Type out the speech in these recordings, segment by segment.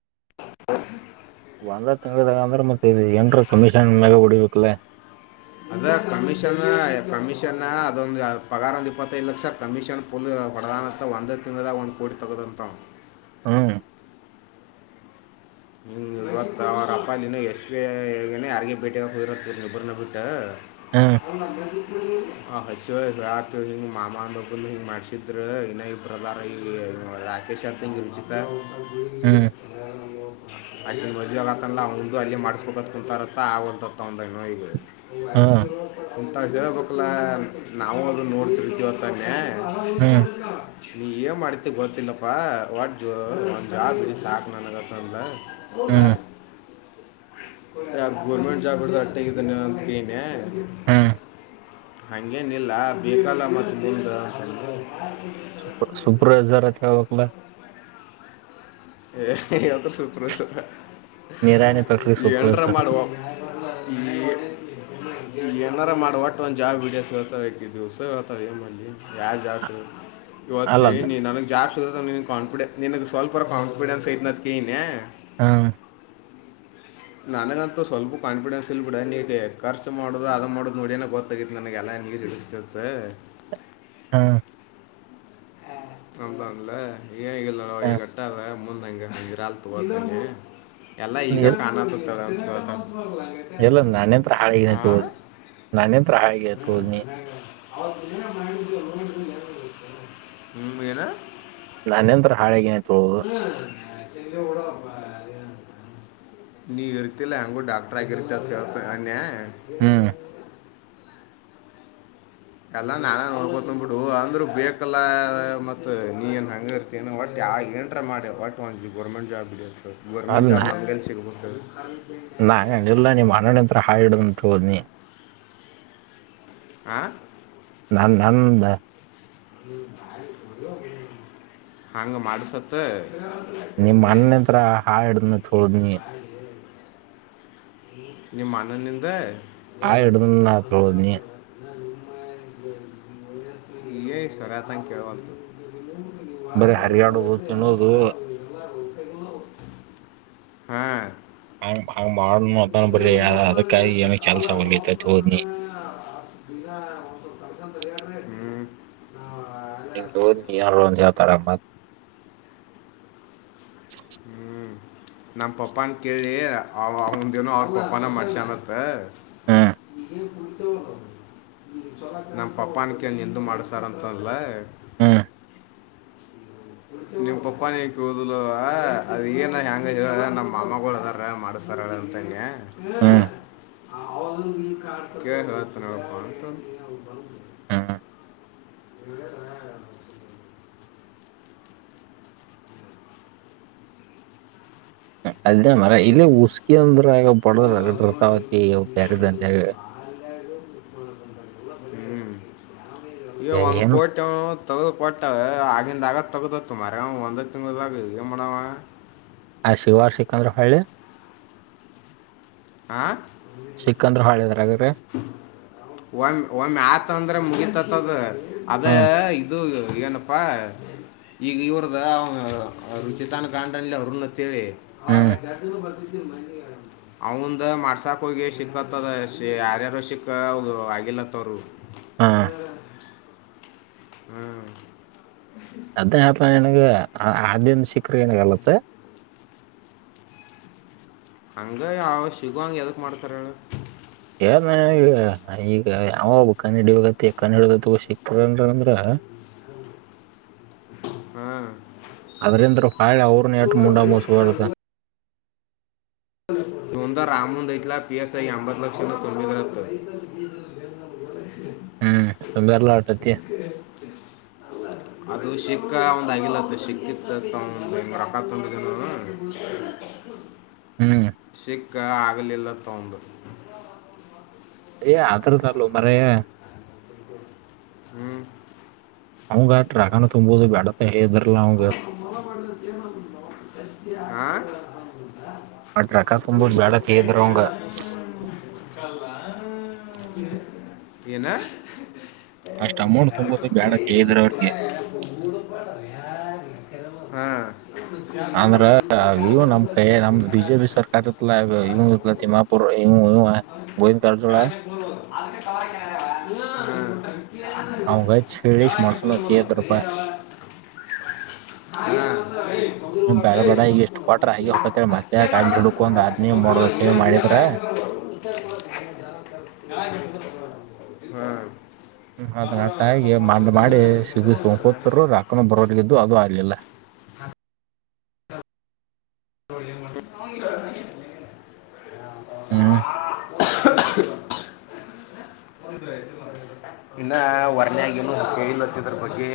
[unintelligible] ಒಂದ ತಿಂಗಳದಾಗ ಅಂದ್ರ ಮತ್ತೆ ಇ ಏನ್ರ ಕಮೀಷನ್ ಮ್ಯಾಗ ಹೊಡಿಬೇಕಕ್ಲ ಅದ ಕಮಿಷನ್ ಕಮಿಷನ್ ಅದೊಂದು ಪಗಾರ ಒಂದ್ ಇಪ್ಪತ್ತೈದು ಲಕ್ಷ ಕಮಿಷನ್ ಪ ಪ್ರಧಾನದಲ್ಲಿ ವಂದಕ್ಕದಾ ಒಂದು ಕೋಟಿ ತಗದುಂತ್ ಹುಂ ಹಂಗೆ ಇವತ್ತು ಅವ್ರಪ್ಪ ನೀನು ಎಸ್ ಬಿ ಐ ಯಾರಿಗೆ ಭೇಟಿ ಹೋಗಿರತ್ತ ಇಬ್ರನ್ನ ಬಿಟ್ಟು ಹ್ಮ್ [unintelligible] [unintelligible] ಆ ಹಚ್ಚ ಹೇಳಾತು ಹಿಂಗ ಮಾಮನ್ ಒಬ್ಬಂದ ಹಿಂಗ ಮಾಡಸಿದ್ ಇನ್ನ ಇಬ್ಬರು ಅದಾರ ಈ ಕೆಷರ್ ತಂಗಿ ರುಚಿತ ಹ್ಮ್ [unintelligible] ಅಲ್ಲಿ ಮದ್ವಿ ಆಗತ್ತಲ್ಲ ಅವ್ದು ಅಲ್ಲಿ ಮಾಡಿಸಬೇಕತ್ ಕುೂಂತಾರತ್ತ ಆಗಂತತ್ತ ಅವಂದು ಈಗ ಹ್ಮ್ ಇಂತ ಹಳ್ಬೇಕಲ್ಲ ನಾವು ಅದ ನೋಡ್ತಿರಿವ ಅನ್ನೆ ಹ್ಮ್ [unintelligible] ನೀ ಏನ್ ಮಾಡತಿ ಗೊತ್ತಿಲ್ಲಪ್ಪಾ ಒಟ್ ಜ ಒಂದ್ ಜಾಬ್ ಸಾಕ ನನಗತ್ತ ಅಂದಾ ಹೌದ ಹ್ಮ್ ಯ ಗೋರ್ಮೆಂಟ್ ಜಾಬ್ ಹಿಡಿದವರು ಅಟ್ಟೆ ಇದ್ದನ್ನ ಅಂತಕೆಳಿನ್ ಹ್ಮ್ ಹಂಗೇನಿಲ್ಲ ಬೇಕಲ್ಲ ಮತ್ತ ನಿಮ್ಮಂದ ಅಂತ ಸೂಪರೈಜರ ಅಂತ ಹೇಳಬೇಕಲ್ಲ ನೀ ಅತ್ರ ಸುಪ್ರರವೈಜರ್ ನೀರಾಣಿ ಫ್ಯಾಕ್ಟ್ರಿ ಈ ಎಟರ ಸೂಪರ್ವೈಸರ್ ಮಾಡುವ ಈ ಈ ಏನಾರ ಮಾಡ್ ಒಟ್ಟ ಒಂದ್ ಜಾಬ್ ಒಂದ ಹಿಡಿಯಂತ ಹೇಳತಾಳ ದಿವ್ಸ ಹೇಳತಾಳ ಆಕಿ ಏನ್ ಮಾಡ್ಲಿ ಜಾಬ್ ಇವತ್ತ ಅಲ್ಲದ ನೀ ನನಗೆ ಜಾಬ್ ಸಿಗತೈತಿ ನಿನಗೆ ಕಾನ್ಫಿಡೆನ್ ನಿನ್ಗ್ ಸ್ವಲ್ಪರ ಕಾನ್ಫಿಡೆನ್ಸ್ ಐತೈನ ಅಂತ ಕೇಳಿನ ಹಾ ನನಗಂತೂ ಸ್ವಲ್ಪ ಕಾನ್ಫಿಡೆನ್ಸ್ ಇಲ್ ಬಿಡ ನೀ ಖರ್ಚ್ ಮಾಡುದು ಅದು ಮಾಡುದು ನೋಡನ ಗೊತ್ತಾಗತಿ ನನಗೆಲ್ಲಾ [unintelligible] ಹಾ ಕದಾನ್ಲ ಏನ್ ಹ್ಮ್ ಈಗ ಅಟ್ಟ ಅದ ದಂಗ ಇರಲ್ ತಗೋ ಅನ್ನಿ ಎಲ್ಲಾ ಈಗ ಕಾಣತದ ಅಂತ ಹೇಳ್ತಾನ ಎಲ್ಲ ನಾನತ್ರ ಹಾಳಗನ ತ ಹೋದ್ನಿ ನಾನೇಂತ್ರ ಹಾಳಾಗಿನೈತಿ ಹೋದ್ನಿ [unintelligible] ಹ್ಮ್ ಏನ್ ನಾನಂತ್ರ ಹಾಳೆಗೆನ ಹ್ಮ [unintelligible] ನೀವ ಇರ್ತಿಲ್ಲ ಹಂಗು ಡಾಕ್ಟರ್ ಆಗಿರತಿ ಅನ್ಯ ಹ್ಮ್ ಅಲ್ಲಾ ನಾನೋಡ್ಗೊತಂದ್ ಬಿಡು ಅಂದ್ರೂ ಬೇಕಲ್ಲ ಮತ್ ನೀ ಏನ್ ಹಂಗ ಇರ್ತೀ ಒಟ್ಟ ಯ ಎನ್ ಡ್ರ ಮಾಡೆ ಒಟ್ ಒಂದು ಗೋರ್ಮೆಂಟ್ ಜಾಬ್ ಇ ಅಲ್ ಗೋರ್ಮೆಂಟ್ ಜಾಬ್ ನಾ ನಮ್ ಗೇಲಿಸಿಗಬೆಕು ನಾ ಇಲ್ಲ ನೀಮ್ಮ್ ಅಣನಂತ್ರ ಹಾಡುದಂತ ಹೋದ್ನಿ ಹಾಂ ನಂದ ನಂದು ಹಂಗ ಮಾಡಿಸತೆ ನಿಮ್ ಅಣ್ಣ ಹತ್ರ ಹಾರ್ಡ್ ನ ತುಳುದ್ನಿ. ನಿಮ್ಮ ಅಣ್ಣನಿಂದ. ಏ [unintelligible] ಹಾಳು ಹಿಡ್ದನ ಹೋದ್ನಿ ಯಾತ ಹಂಗ ಕೇಳವಾತ್. ಬರೀ ಹರಗ್ಯಾಡುದು ತಿನ್ನುದು. ಎಲ್ಲರೂ ಹಾ. [unintelligible] ಹಂಗ ಮಾಡುನು ಅನ್ ಇನ್ನು ಬರಿ ನಮ್ಮಪ್ಪನವ್ರಿಗೆ ಅದಕ್ಕಾಗಿ ಅಷ್ಟ ಏನ ಅಲ್ಲ ಕೆಲ್ಸ ನಿತೈತಿ ಹೋದ್ನಿ. ಇಗ ಒಂದ್ ಸ್ವಲ್ಪ. [unintelligible] ನಿಮ್ಮ ಅಷ್ಟು ದೋಸ್ತ್ ನೀಯ ರೋನಜಿ ಆತಾರಮನ್. ಹ್ಮ್ ನಮ್ಮ ಪಪ್ಪಾ ನ ಕೇಳಿ ಅವ ಅವನ್ದ ಏನೋ ಅವ್ರ ಪಪ್ಪಾನ ಮಾಡಸ್ಯನ ಅತ. ಹ್ಮ್ ನೀನ್ ಕುಳಿತು. ನಮ್ಮ ಪಪ್ಪನ ಕೈಲಿ ನಿಂದು ಮಾಡ್ಸ್ಯರ ಅಂತ ಅಂದಲ. ಹ್ಮ್ಮ್. ನಿಮ್ಮಪ್ಪ ಏನ ಕೇಳುವುದಿಲ್ಲ ಅಲ್ಲ. ಅಳ ಅದ ಏನ ಹೆಂಗ ಅರೆ ಹೇಳ ನಮ್ಮ ಮಾಮ್ಮಗಳು ಅದಾರ ಮಾಡಸ್ತಾರ ಅಳ ಅಂತನ್ಯ. ಹ. ಹ್ಮ್ ಕೇಳಿ ಹೇಳತನಳ ಪ್ಪಾ ಅಂತ ಅಂದ್ಲು. ಹ್ಮ್ ಏನ [unintelligible] ಅಲ್ದಾ ಮಾರಾಯ ಇಲ್ಲಿ ಉಸ್ಕಿಂದ ರಾಗ ಬಡದ್ರ ರಗಡ ಬರ್ತಾ ಅಂತಿ ಬ್ಯಾರೆ ದಂದ್ಯಾಗ. [inaudible] ಅಯ್ಯೋ ಒಂದ ಏನು ಕೋಟಿ ಆವ್ ಅಂತ. ತಗದ ಕೊಟ್ಟ ಆಗಿಂದಾಗ ತಗೆದಂತ ಮಾರಯಾ ಒಂದ ತಿಂಗಳದಾಗ ಏನ ಮಾಡವ. ಅದ ಸಿಗುವರ ಸಿಕ್ಕ ಅಂದ ಹೋಳ್ಳಿ. ಆ. ಸಿಕ್ಕಂದ್ರ ಹೊಳ್ಳಿದ್ರಾಗ್ರಿ ಒಮ್ಮಒಮ್ಮಿ ಆತ ಅಂದ್ರೆ ಮುಗಿತ ಅತ್. [unintelligible] ದ ಅದ ಹ್ಮ್ ಇದು. ಏನಪ್ಪಾ ಈಗ ಇವ್ರದ ಅವ ರುಚಿತನ ಗಂಡ ಅನಿಲ ಅರುಣ ಅಂತ ಹೇಳಿ. ಆ ಹ್ಮ್ [unintelligible] ಬರ್ತಿದ್ದಿಲ್ಲ ಮೊನ್ನಿ. ಅವಂದ ಮಾಡ್ಸಾಕ್ ಹೋಗಿ ಸಿಕ್ಕತ್ದ ಯಾರ್ಯಾರ ಸಿಕ್ಕ ಅವರದ ಆಗಿಲ್ಲತ್ತ ಅವರು. ಹಾ. ಹ್ಮ್. ಅದನ ಹೇಳ್ತೀನ್ಲಾ ನಿನಗ ಅದ ಹಾರ್ಡ್ ಡೀನ್ ಸಿಕ್ಕ್ರ ಏನಗಲತ್ತ. ಹಂಗ ಯಾವ ಸಿಗು ಹಂಗ ಯದಕ್ ಮಾಡ್ತಾರ ಹೇಳು. ಏನ ಮಾರಾಯ ಈಗ ಈಗ ಅವ ಒಬ್ಬ ಕಂಡ ಹಿಡಿಯಬೇಕಂತ ಹೇಳಿ ಕಂಡುಹಿಡಿದ ಅಂತ ತಗೋ ಸಿಕ್ರ [unintelligible] ಅಂದ್ರ. ಹಾ. ಅದರಿಂದ ಹೊಳ್ಳಿ ಅವ್ರನ ಎಟ್ಟ ಮುಂಡ ಮುಚ್ಚಬಾರದ. ಇವಂದ ರಾಮುಂದ ಆಯ್ತಿಲಾ ಪಿಎಸ್ಐ ಎಂಬತ ಲಕ್ಷ ಏನೋ ತುಂಬಿರತ್ ಅತ. [inaudible] ಹ್ಮ್ ಬೆರ್ಲಾಟತಿ ಅದು ಶೀ ಅದಕ ಅವನದ ಆಗಿಲತ್ ಸಿಕ್ಕಿತ್ತತ್ ಒಂದ ಇಟ್ಟ ರೊಕ್ಕ ತುಂಬಿದ ಅಂದ್ರುನು [inaudible] ಸಿಕ್ಕ ಆಗ್ಲಿಲ್ಲ ಅವಂದು. ಏ ಆತರದಲ್ಲೊ ಮಾರಾಯ. ಹ್ಮ್. ಅವಂಗ ಅಷ್ಟ ರಾಗನ ತುಂಬೋುದು ಬೇಡತ್ತ ಹೇಳಿದ್ರ. ಅವಂಗ [unintelligible] ಕ್ಲಿಯರ್ ಆಗುದಿಲ್ಲ [unintelligible] ಹಾ. [unintelligible] ಆ ಟ್ರಕ ತುಂಬೋದು ಬ್ಯಾಡತ್ ಹೇಳಿದ್ರ ಬನ್ಯಾ ಅವಂಗ ಕಲ್ಲಾ. [unintelligible] ಏನ. ಅಷ್ಟ್ ಅಮೌಂಟ್ ತುಂಬೋದು ಬ್ಯಾಡತ್ ಹೇಳಿದ್ರ ಅವ್ರಿಗೆ [unintelligible] ಮೂ [unintelligible] ಹಾ. ಅಂದ್ರ ಎಂತ ಇವು ನಮ್ ಕೈ ನಮ್ ಕ ಬಿಜೆಪಿ ಸರ್ಕಾರ ಇತ್ತಲ್ಲ [unintelligible] ಇವ್ ಇತ್ಲ ತಿಮ್ಮಾಪುರ್ ಇವ್ ಕೆಳಕ್ಕೆ ಇವ ಗೋವಿಂದ ಕಾರಜೋಳ ತ [unintelligible] ಹಾ ಕೆಳಗ ಅವಂಗ ಹಚ್ಚಿ ಹೇಳಿಸ್ ಹಾಕ್ಕೆಡ ಮಾಡ್ಸೋಣತ್ ಹೇಳಿದ್ರಪ್ಪ ಕುಂದಾರಬಹುದು [unintelligible] [inaudible] ಅಣ್ಣ ಬೇಡ ಬೇಡ ಈಗ ಇಷ್ಟ್ ಕೊಟ್ರ ಆಗಿ ಹೋಗತ್ತೇಳಿ ಮತ್ತೆ ಏನ್ ಯಾಕೆ ಅಲ್ಲಿ ಮಾಡದ ಹಿಡ್ಕೊಂಡ್ ಅದ್ನೇ ಮಾಡೋದತ್ತೇಳಿ ಮಾಡಿದ್ರ [unintelligible] [inaudible] ಹ್ಮ ಹ್ಮ್ ಅದ ನಟಾಗಿ ಮಂಡ ಮಾಡಿ ಬರ್ತಿಲ್ಲ ಸಿಗಸಕೂತರು ರಕ್ಕನು ಬರ್ ಗಿದ್ದು ಅದು ಆಗಲಿಲ್ಲ [inaudible] ಹಾ ಹ್ಮ್ [inaudible] [inaudible] ಒಂದರ ಆಯ ಇನ್ನ ವರ್ನ್ಯಗೇನು ಕೇಳಿಲತ್ತ ಇದ್ರ ಬಗ್ಗೆ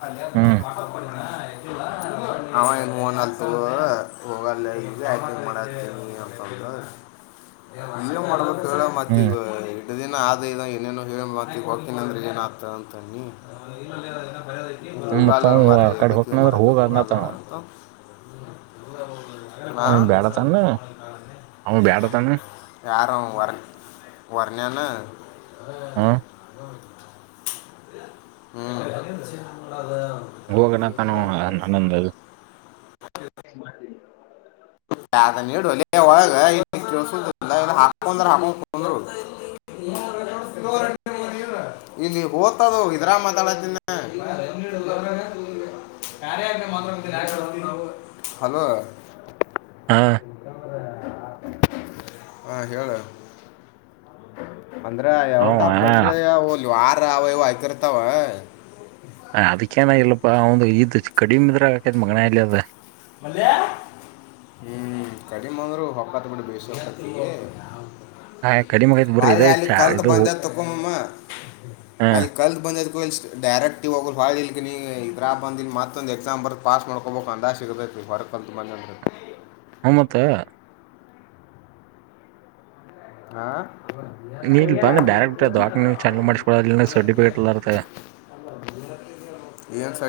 ಪಯ ಹ್ಮ್ [unintelligible] [inaudible] ಅವ ಈಗ ಮೋನಲ್ ತ ಹೋಗಲ್ಲ ಹಿ ಹೈಕಿಂಗ್ ಮಾಡತೀನಿ ಅಂತಂದು ಜೀವ ಮಾಡ್ಬೇಕ ಹೇಳ ಮತ್ತ ಹ್ಮ್ ಈಗ ಇದಿನ ಆದ ಇದ ಏನೇನು ಹೇಳ ಮಾತ ಹೊಕ್ಕಿನಂದ್ರೆ ಏನು ಆಗ್ತದ ಅಂತನ್ನಿ ಹ್ಮ್ ಮತ್ತ ಹುಗಾಲ ಅವ ಆ ಮಾರಯ ಕಡೆ ಎದಕ್ಕೆ ಇದ ಹೋಗನ ಅಂದ್ರ ಮಾಡಕ್ಕೆ ಹೋಗ ಹುಗಾಲ ಅನತಾನ ಹೇಳ್ [unintelligible] ಹಾ ಅವ [inaudible] ಬ್ಯಾಡತಾನ ಅವ ಬ್ಯಾಡತಾನ ಯಾರು ಆವಾ ವರ ವರಣಾನ ಹಾ [unintelligible] ಹ್ಮ್ ಹೋಗೋ ಅಣತಾನ ಆನಂದ ಅದು ಹ [unintelligible] ಅದ ನೀಡೋ ವಲ್ಲ ಒಳಗ ಇ ಕೆಳಸ ಇಲ್ಲ ಹಾಕೊಂದರ ಹಾಕೊಂಡು ಕುಂದರ [inaudible] [unintelligible] ಇಲ್ಲಿ ಓದ್ತದು ಇದ್ರಾಗ ಮಾತಾಡಾತ್ದೆನಿ [unintelligible] ಹಲೋ ಹಾ ಹಾ ಹೇಳ್ [unintelligible] [inaudible] ಅಂದ್ರ ಅವ ಔಟ್ ಆಫ್ ಕಂಟ್ರಿಲ್ ವಾರ ಅವ ಇವ ಹಾಕಿರ್ತಾವ ಹ ಅದಕ್ಕೇಏನ ಇಲ್ಲಪ್ಪಾ ಅವಂದ ಇದ್ ಕಡಿಮೆ ಇದ್ರಾಗ ಆಕೈತ್ ಮಗನ ಅಲ್ಲಿ ಅದ ಮಲ್ಯ ಹ್ಮ್ ಕಡಿಮೆ ಅಂದ್ರು ಹೊಕ್ಕತ್ ಬಿಡಿ ಬೇಸಿ ಹೊಕ್ಕತ ಹಾ ಕಡಿಮೆ ಆಗೈತ್ ಅ ಬರ್ರಿ ಇದ ಅಲ್ಲಿ ಚಾ ಕಲ್ತ್ ಇದು ಬಂದ ಹ ತಕೊಮ್ಮ ಅಲ್ಲಿ ಕಲ್ತ್ ಬಂದ ಡೈರೆಕ್ಟ ಹೊಳ ಇಲ್ ನೀ ಇದ್ರ ಬಂದಿ ಮತ್ತೊಂದು ಎಕ್ಸಾಮ್ ಬರ್ದ ಪಾಸ್ ಮಾಡಕೋಬೇಕು ಅಂದಗ ಸಿಗತ್ತತಿ ಮತ್ತು ಹರಕತು ಮಾನಂ ಹ ಮತ್ತೆ ಹಾ ನೀ ಇಲ್ಲೆ ಬಂದ ಡೈರೆಕ್ಟ್ ದವಾಖಾನೆ ನೀ ಚೆಕ್ ಮಾಡ್ಸ್ಕೊ ಸರ್ಟಿಫಿಕೇಟ್ ಎಲ್ಲರ ತಗೋ ಏನು ಸ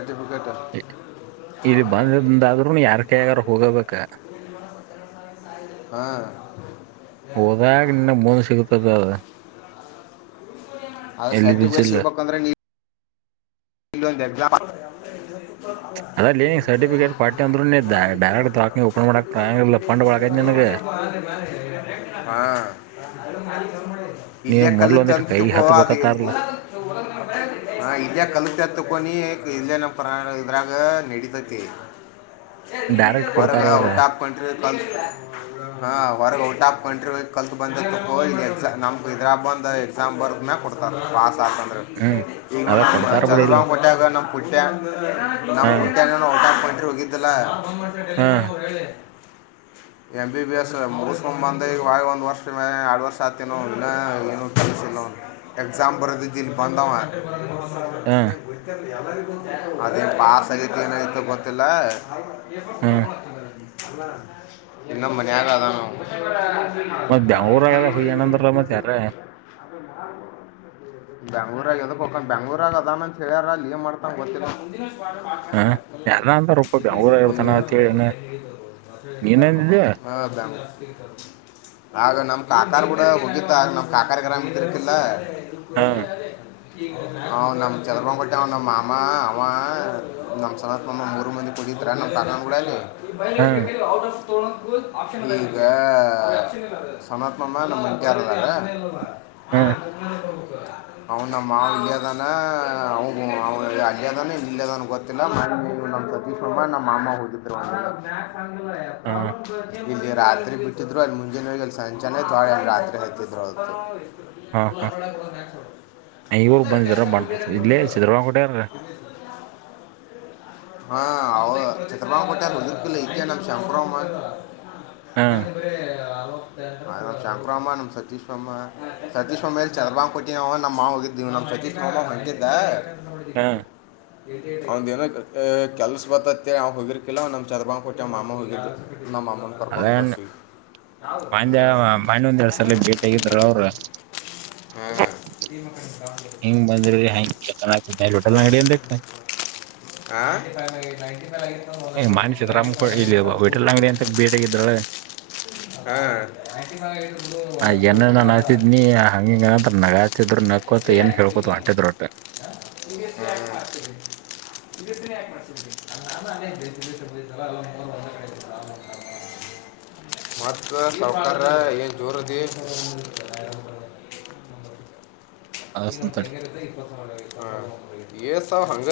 ಇಲ್ಲಿ ಬಂದಂದಾದ್ರರುನು ಯಾರ್ಕಗಾರ ಹೋಗಬೇಕ [unintelligible] ಹಾ ಇನ್ನ ಮಂದ ಸಿಗತದ ಅದು ಸರ್ಟಿಫಿಕೇಟ್ ಎಲ್ಲಿಬಿಸಿಲ್ಲ ಇಲ್ಲೊಂದ್ ಎಕ್ಸಾಮ್ ಅದಲ್ಲಿ ಈಗಲ ಸರ್ಟಿಫಿಕೇಟ್ ಕೊಟ್ಟೆ ಅಂದ್ರೂ ಎ ಡೈರೆಕ್ಟ್ ದವಾಖಾನಿ ಓಪನ್ ತಿ ಮಾಡಕ್ ಆಗಂಗಿಲ್ಲ ಪಂಡ್ ಒಳಗ ನಿನಗ [unintelligible] ಹಾ ನೀವ್ ಇಲ್ಲಯ ಮೊದ್ಲ ಕಲತೆ ಒಂದಿಟ್ ಅಂತ ಕೈ ತಿಳ್ಕೊ [unintelligible] ಹ ಹತ್ಬೇಕತ್ತಾರಲ್ಲ ಹ ಇಲ್ಲೇ ಕಲಿತ ಕೊನ ಇಲ್ಲ ನ ಪಾಣರಾಗ ನಡಿತ ಡೈರೆಕ್ಟ್ ವರ್ಗ ಕೊಡ್ತಾರ ಅವ್ರ ಔಟ್ ಆಫ್ ಕಂಟ್ರಿ ಕ ಹ ವರ್ಗ ಔಟ್ ಆಫ್ ಕಂಟ್ರಿ ಕಲ್ತ್ ಬಂದ ನಮ್ ಇದ್ರಾ ಬಂದ್ ಎಕ್ಸಾಮ್ ಬರ್ನ ಕೊಡ್ತಾರೆ ಸ್ವಾತಂತ್ರ ಹ್ಮ್ ಈ ಅದ ಕೊಡ್ತಾರ [unintelligible] ಬಿಡಿ ಇಲ್ಲ ಚಂದ್ರಂಗ ಹೊಟ್ಟಾಗ ನಮ್ಮ ಪುಟ್ಟ್ಯ ನಮ್ಮ ಹಾ ಪುಟ್ಟ್ಯಾಣನು ಹೊಟಾ ಕೊೊಂಡ್ರಿ ಹೋಗಿದ್ದಲ್ಲ ಕ ಮಾಡ್ ಹಾ ಟೆಲಿಗ್ರಾಮ್ ಅವ್ರು ಹೇಳಿ [unintelligible] ಎಂ ಬಿ ಎಸ್ ಮುಗಸ್ಕ್ ಬಂದ ಈ ಒಂದ್ ವರ್ಷ ಆರಡ್ ವರ್ಷ ಆಗ್ತಿನೋ ಇಲ್ಲ ಏನು ಎಕ್ಸಾಮ ಬದು ಜ ಬಧ ಹಾ ಅದೇನ್ ಪಸ್ ಆಗತಿ ಏನಯ್ತ ಗೊತ್ತಿಲ್ಲ ಹಾ ಇನ್ನ ಮನ್ನಯಾಗಾದಾನ ಗೊತ್ತರ್ತ ಮತ್ ಬೆಂಗ್ಳೂರಾಗದ ಹುಯ್ಯಣ ಅಂದ್ರಲ್ಲ ಮತ್ ಯಾರ ಬೆಂಗ್ಳೂರ ಆಗ ಅದ ಪಕ್ಕ ಬೆಂಗ್ಳೂರ ಆಗ ಅದ ಹೇಳ್ಯಾರ ಅಲ್ಲಿ ಏನ್ ಮಾಡ್ತಾಂಗಗೆ ಗೊತ್ತಿಲ್ಲ [unintelligible] ಹ ಯಾರ ಅಂತಾರಪ್ಪ ಬೆಂಗ್ಳೂರಾಗ ಇರ್ತಾನ ಅಂತೇಳಿನ ನ್ ನೀನಂದಿದ್ದೆ ಹಾದಾಮ ಆಗ ನಮ್ ಕಾಕಾರ್ ಕೂಡ ಹೋಗಿತ್ತ ಆಗ ನಮ್ ಕಾಕಾರ್ ಗರಾಮ್ ಇದರ್ಕಿಲ್ಲ ಹಾ [unintelligible] ಚಲ್ಮಂಗ ಕೊಟ್ಟೆವ ನಮ್ಮ ಮಾಮ ಅವ ನಮ್ಮ ಸನತ್ ನಮ್ಮ ಮೂರು ಮಂದಿ ಕುಡಿತ್ರ ನಮ್ಮ ತಗನ್ಳಲ್ಲಿ ಈ ಹಾ ಮೈಲೆಜಗೆೇಕಿ ಆೌಟ್ ಆಫ್ ಈಗ ಸನಾತ್ನಮ್ಮ ನಮ್ಮಂಟಾರದಾರ ಹಾ ಅವೌನಮ್ಮ ದಾನೆ ಅವ ಅಗ್ಯದಾನೆ ನಿಲ್ಲ ಅದನ ಗೊತ್ತಿಲ್ಲ ಮ ನಮ್ಮ ಸತೀಶ್ ಪ್ರಬ ನಮ್ಮ ಮಾಮ್ಮ ಹೋಗಿದ್ರು ಹಾ [unintelligible] ಇಲ್ಲಿ ರಾತ್ರಿ ಬಿಟ್ಟಿದ್ರು ಅಲ್ಲಿ ಮುಂಜಿನ ಅಲ್ಲಿ ಸಂಚಾನೇ ತಳ ಅಲ್ಲಿ ರಾತ್ರಿ ಹತಿದ್ರು ಹಾ ಹಾ ಇವರು ಬಂದಿದ್ರ ಬಂ ಇಲ್ಲೇ ಚತ್ರ್ರಂಗ ಕಡಾರ [unintelligible] ಹಾ ಅವ ಚಿತ್ರ ಭಾವ ಕೊಟ್ಟ ಲ್ಲ ನ ಶಂಪರ ನ ಬ ಹಾ [unintelligible] ನಮ್ ಶಂಕುರಮ್ಮ ನಮ್ ಸತೀಶ್ಮ್ಮ ಸತೀಶ್ಮ್ಮ ಎಲ್ಲಿ ಚಂದ್ರ ಬಾ್ ಕೊಟ್ಟನ ನಮ್ಮ್ ಮಾ ಹೋಗಿದ್ದಿವವ ನಮ್ ಸತೀಶ ಮಾಮ್ಮ ಹೊಂತಿದ್ದ ಹಾ ಅವಂದ ಏನ ಕೆಲ್ಸ ಬತ್ತತಿ ಅವ್ ಹೋಗಿರ್ಕಿಲ್ಲ ನಮ್ ಚದಬಾಂಗ ಕೊಟ್ಟಿ ನಮ್ಮ ಮಾಮ ಹೋಗಿರ್ ನಮಾಮನ್ಕರ್ಕೊಂಡಂದು ಬಸಿ ಮಾನ್ ಮಾನ್ ಒಂದ್ ಎರಡ್ ಸಲ ಭೇಟಿಗಿದ್ರ ಅವ್ರ ಹಾ ಹಿಂಗ್ ಬಂದ್ರಿ ಹಂಗ ಹ ಹೋಟೆಲ್ ಅಂಗಡಿ ಅಂತಕ್ ವಲಟು ಐಡಟ ಕಡ್ ಮಾನ್ಯ ಸಿದ್ದರಾಮ ಇಲ್ಲಿ ಹೋಟೆಲ್ ಮಾಡ ಅಂಗಡಿ ಅಂತ ಭೇಟಿಗಿದ್ರಳ ಪರ್ ಆ ಹ ಏನ ನಾನ್ [unintelligible] ನಕ್ಕತ್ ಏನ್ ಹ ಹೇಳಬೋದು ಅಂಟ [inaudible] ಅ [unintelligible] ಮತ್ತೆ ಸಾವಕಾರ ಏನ್ ಜೋರಧೀ [inaudible] ಅಸ್ತಡಿ [unintelligible] ಹ ಸ ಹಂಗ